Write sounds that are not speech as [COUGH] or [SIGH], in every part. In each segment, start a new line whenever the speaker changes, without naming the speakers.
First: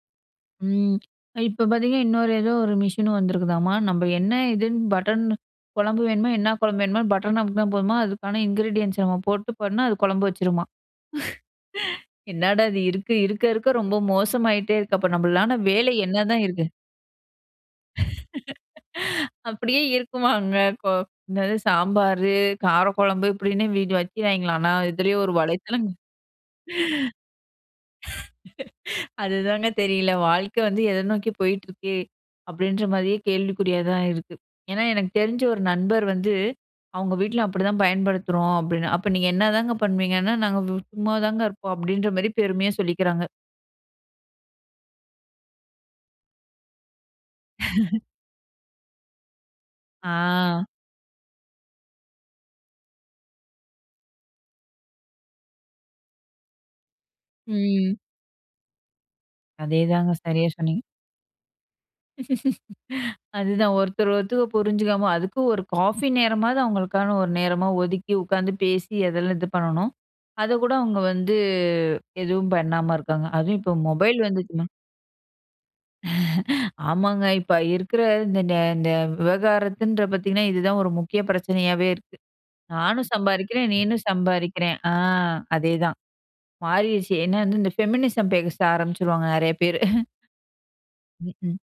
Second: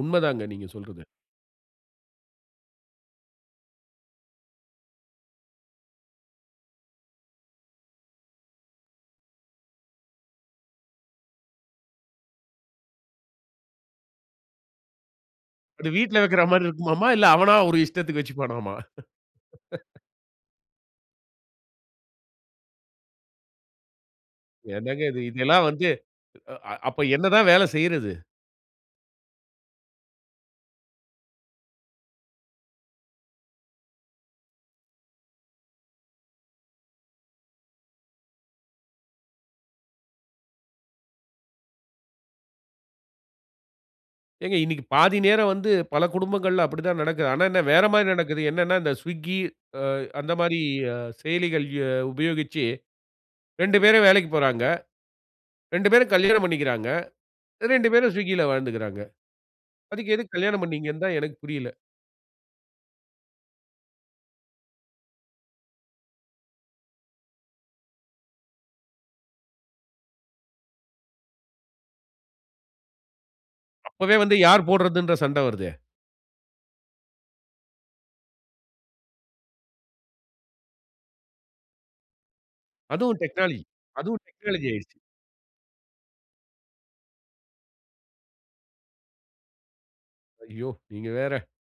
உண்ம தாங்க நீங்க
ம்.
சொல்றது.
இப்ப பார்த்தீங்கன்னா, இன்னொரு ஏதோ ஒரு மிஷின் வந்திருக்குதாம்மா! நம்ம என்ன இதுன்னு பட்டன் குழம்பு வேணுமா? என்ன குழம்பு வேணுமோ! பட்டன் அமுக்குன்னா போதுமா, அதுக்கான இன்கிரீடியன்ட்ஸ் நம்ம போட்டு போனா, அது குழம்பு வச்சுருமா! [LAUGHS] என்னடா! இது இருக்க இருக்க இருக்க ரொம்ப மோசமாயிட்டே இருக்கு. அப்ப நம்மளான
அப்பிடி
வேலை
வீட்ல
என்னதான்
வைக்கிறமாரி
இருக்கு?
இருக்குமாமா, இல்ல அவனா ஒரு இஷ்டத்துக்கு வச்சிக்குவானாம்மா!
[LAUGHS] அப்பிடியே
[LAUGHS]
இருக்குமாங்க? கோ என்னது சாம்பாரு, காரக்குழம்பு இப்பிடின்னு [UNINTELLIGIBLE] வைக்கீராய்ங்களாம். ஆனா
என்னங்க
இதுலேயே
இது,
ஒரு
இதுல்லாம்
வலைத்தளம்
வந்து அ அப்போ என்ன தான் வேலை செய்றது?
[LAUGHS] அதுதாங்க தெரியல. வாழ்க்க வந்து எத நோக்கி போயிட்டு இருக்கு. அப்பிடின்றமாரியே கேள்விக்குறியா தான் இருக்கு. ஏன்னா எனக்கு தெரிஞ்ச ஒரு நண்பர் வந்து அவுங்க வீட்ல அப்பிடி தான் பயன்படுத்துறோம் அப்பிடின்னு. அப்ப நீங்க என்னதாங்க பண்ணுவீங்கன்னா, நாங்க சும்மாதாங்க இருப்போம். அப்பிடின்றமாரி பெருமையா சொல்லிக்கிறாங்க.
ஏங்க, இன்னிக்கி பாதி நேரம் வந்து பல குடும்பங்கள்ல அப்பிடி தான் நடக்குது. ஆனா, என்ன
[LAUGHS]
வேறமாரி நடக்குது. என்னன்னா, இந்த ஸ்விக்கி அ அந்த மாரி
ஆ.
அ செயலிகள் அ உபயோகிச்சு 2 பேரும் வேலைக்குப் போறாங்க. 2 பேரும் கல்யாணம் பண்ணிக்கிறாங்க. 2
ம்.
பேரும் ஸ்விக்கில வாழ்ந்துக்கிறாங்க.
அதேதாங்க.
அதுக்கு எதுக்கு
சரியாக
கல்யாணம்
சொன்னீங்க.
பண்ணிங்க னு தான் எனக்கு புரியல.
[LAUGHS] அதுதான். ஒருத்தர் ஒருத்தர புரிஞ்சுக்காம அதுக்கு ஒரு காஃபி நேரமாவது அவுங்களுக்கான ஒரு நேரமா ஒதுக்கி உட்காந்து பேசி அதெல்லாம் இது பண்ணணும். அதக்கூட அவுங்க வந்து எதுவும் பண்ணாம இருக்காங்க. அதும் இப்போ
அப்பவே
மொபைல்
வந்து
வந்துச்சுன்னா
யார் போடுறதுன்ற சண்ட வருதே!
[LAUGHS] ஆமாங்க. இப்ப இருக்கிற இந்த நே இந்த விவகாரத்துன்ற பாத்தீங்கன்னா, இது தான் ஒரு முக்கிய பிரச்சனையாவே இருக்கு. "நானும்
அதுவும் டெக்னாலஜி
சம்பாதிக்கிறேன் நீனும்
அதுவும் டெக்னாலஜி
சம்பாதிக்கிற." ஆ
ஆயிருச்சு.
அதே தான் மாறிருச்சு. என்ன வந்து இந்த ஃபெமினிசம் பேச ஆரம்பிச்சுருவாங்க. நிறைய பேரு.பி [LAUGHS]
ஐயோ! நீங்க
ம்ஹ்ம்.
வேற.
[LAUGHS]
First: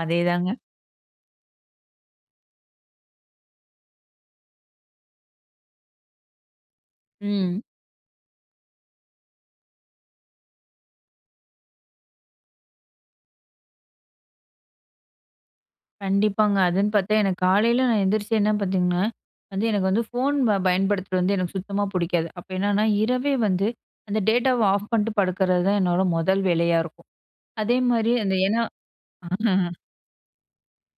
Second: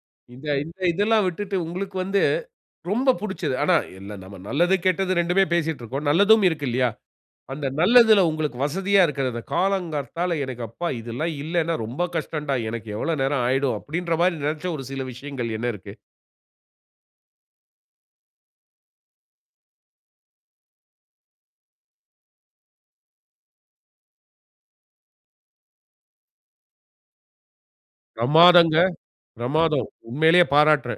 அதே
இந்த
தாங்க.
இந்த இதெல்லாம் விட்டுட்டு உங்களுக்கு வந்து, ரொம்ப பிடிச்சது. ஆனா எல்லா நம்ம நல்லது, கெட்டது 2மே பேசிட்டு இருக்கோம். நல்லதும் இருக்கு இல்லயா!
ம்.
அந்த நல்லதில உங்களுக்கு வசதியா இருக்கிற அந்த காலங்காத்தால எனக்கு அப்பா இதெல்லாம் இல்லன்னா ரொம்ப கஷ்டன்டா! எனக்கு எவ்ளோ நேரம் ஆயிடும் அப்பிடின்றமாரி நினைச்ச ஒரு சில விஷயங்கள் என்ன இருக்கு?
கண்டிப்பாங்க. அதுன்னு பார்த்தா எனக்கு காலையில நான் எந்திரிச்சு என்ன பார்த்தீங்கன்னா, வந்து எனக்கு வந்து ஃபோன் ப பயன்படுத்துறது வந்து எனக்கு சுத்தமா பிடிக்காது. அப்ப என்னன்னா, இரவே வந்து அந்த டேட்டாவ ஆஃப் பண்ணிட்டு படுக்கறதுதான் என்னோட முதல் வேலையா இருக்கும். அதேமாரி அந்த ஏன்னா
பிரமாதங்க,
[LAUGHS]
பிரமாதம். உண்மையிலேயே பாராட்டுறேன்.